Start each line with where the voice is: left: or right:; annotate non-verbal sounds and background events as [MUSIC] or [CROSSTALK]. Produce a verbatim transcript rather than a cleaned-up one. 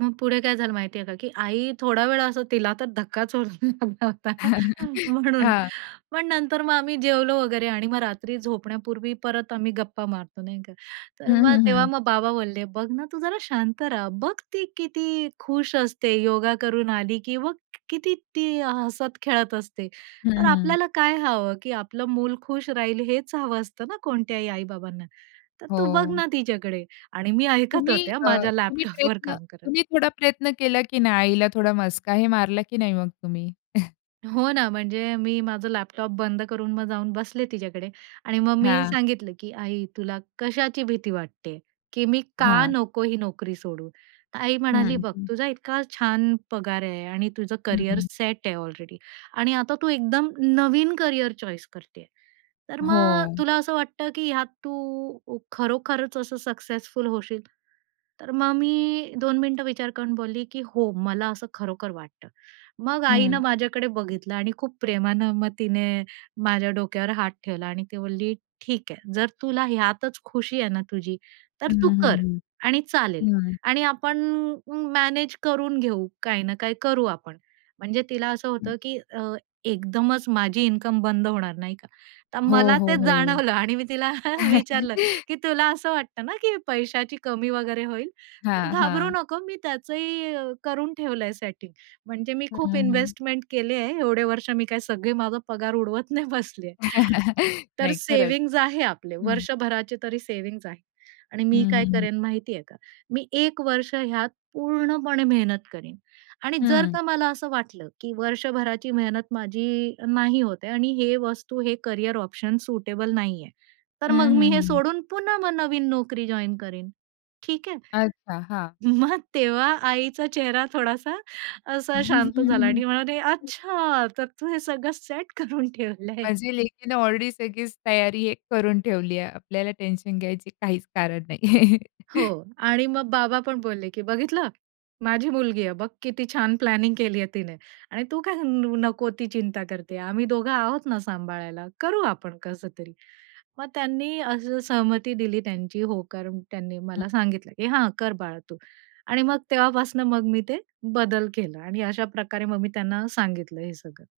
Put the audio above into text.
right: मग पुढे काय झालं माहिती आहे का की आई थोडा वेळ असं तिला तर धक्काच होऊन लागला होता,
left: [LAUGHS]
right: म्हणून.
left: हां.
right: पण नंतर मग आम्ही जेवलो वगैरे आणि मग रात्री झोपण्यापूर्वी परत आम्ही गप्पा मारतो, नाही का?
left: हं,
right: तर मग
left: हं,
right: तेव्हा
left: हं.
right: मग बाबा बोलले, "बघ ना तू जरा शांत रहा. बघ ती किती खुश असते योगा करून आली की मग किती ती हसत खेळत असते.
left: हं,
right: तर
left: हं.
right: आपल्याला काय हवं? की आपलं मूल खुश राहील, हेच हवं असतं ना कोणत्याही आई-बाबांना? तर तू बघ
left: हो.
right: ना तिच्याकडे" आणि मी ऐकत
left: तुम्ही
right: होत्या
left: अ,
right: माझ्या
left: तुम्ही
right: लॅपटॉपवर
left: प्रयत्न
right: काम करत.
left: तुम्ही थोडा प्रयत्न केला की नाही? आईला थोडा मस्का हे मारला की नाही मग तुम्ही? [CHUCKLES]
right: हो ना, म्हणजे मी माझं लॅपटॉप बंद करून मग जाऊन बसले तिच्याकडे आणि मग मी
left: हां.
right: सांगितलं की "आई तुला कशाची भीती वाटते? की मी का
left: हां.
right: नको ही नोकरी सोडू?" तर आई म्हणाली,
left: हं,
right: "बघ
left: हं.
right: तुझा इतका छान पगार आहे आणि तुझं
left: हं,
right: कॅरियर
left: हं.
right: सेट आहे अलरेडी आणि आता तू एकदम नवीन कॅरियर चॉईस करतेय. तर मग
left: हो.
right: तुला असं वाटतं की ह्यात तू खरोखरच असं सक्सेसफुल होशील?" तर मग मी दोन मिनिटं विचार करून बोलली की "हो, मला असं खरोखर वाटतं." मग आईनं
left: हं.
right: माझ्याकडे बघितलं आणि खूप प्रेमानं मग तिने माझ्या डोक्यावर हात ठेवला आणि ती म्हणली, "ठीक आहे, जर तुला ह्यातच खुशी आहे ना तुझी तर
left: हं,
right: तू
left: हं, हं,
right: कर आणि चालेल
left: हं. हं.
right: आणि आपण म मॅनेज करून घेऊ. काही ना काही करू आपण." म्हणजे तिला असं
left: हं.
right: होतं, की अ, एकदमच माझी इन्कम बंद होणार, नाही का? तर
left: हो,
right: मला
left: हो,
right: ते
left: हो.
right: जाणवलं आणि मी तिला विचारलं
left: [LAUGHS]
right: की "तुला असं वाटतं ना की पैशाची कमी वगैरे होईल? तर
left: हां,
right: घाबरू
left: हां.
right: नको मी त्याचही करून ठेवलंय सेटिंग. म्हणजे मी
left: हं,
right: खूप
left: हं, हं.
right: इन्व्हेस्टमेंट केली आहे. एवढे वर्ष मी काय सगळे माझा पगार उडवत नाही बसली आहे.
left: [LAUGHS]
right: तर
left: नाही खरंच.
right: सेव्हिंग्ज आहे आपले.
left: हं.
right: वर्षभराचे तरी सेव्हिंग्ज आहे. आणि
left: हं,
right: मी काय
left: हं, हं.
right: करेन माहिती आहे का? मी एक वर्ष ह्यात पूर्णपणे मेहनत करीन आणि जर
left: हं.
right: का मला असं वाटलं की वर्षभराची मेहनत माझी नाही होत आहे आणि हे वस्तू, हे कॅरियर ऑप्शन सुटेबल नाहीये, तर
left: हं,
right: मग मी
left: हं,
right: हे
left: हं.
right: सोडून पुन्हा मग नवीन नोकरी जॉइन करीन, ठीक आहे?"
left: अच्छा, हां.
right: मग तेव्हा आईचा चेहरा थोडासा असा शांत झाला आणि म्हणाले,
left: [GIGGLES]
right: "अच्छा! तर तू हे सगळं सेट करून ठेवलंय."
left: माझी लेकीनं ऑलरेडी सगळीच तयारी हे करून ठेवली आहे. आपल्याला टेन्शन घ्यायची काहीच कारण नाहीये.
right: हो
left: [CHUCKLES]
right: आणि मग बाबा पण बोलले की "बघितलं? माझी मुलगी आहे. बघ किती छान प्लॅनिंग केली आहे तिने आणि तू काय न नको ती चिंता करते आम्ही दोघं आहोत ना सांभाळायला, करू आपण कसतरी." मग त्यांनी असं सहमती दिली त्यांची, होकार त्यांनी मला
left: हं.
right: सांगितलं की "हां, कर बाळा तू" आणि मग तेव्हापासून मग मी ते बदल केला आणि अशा प्रकारे मग मी त्यांना सांगितलं हे सगळं.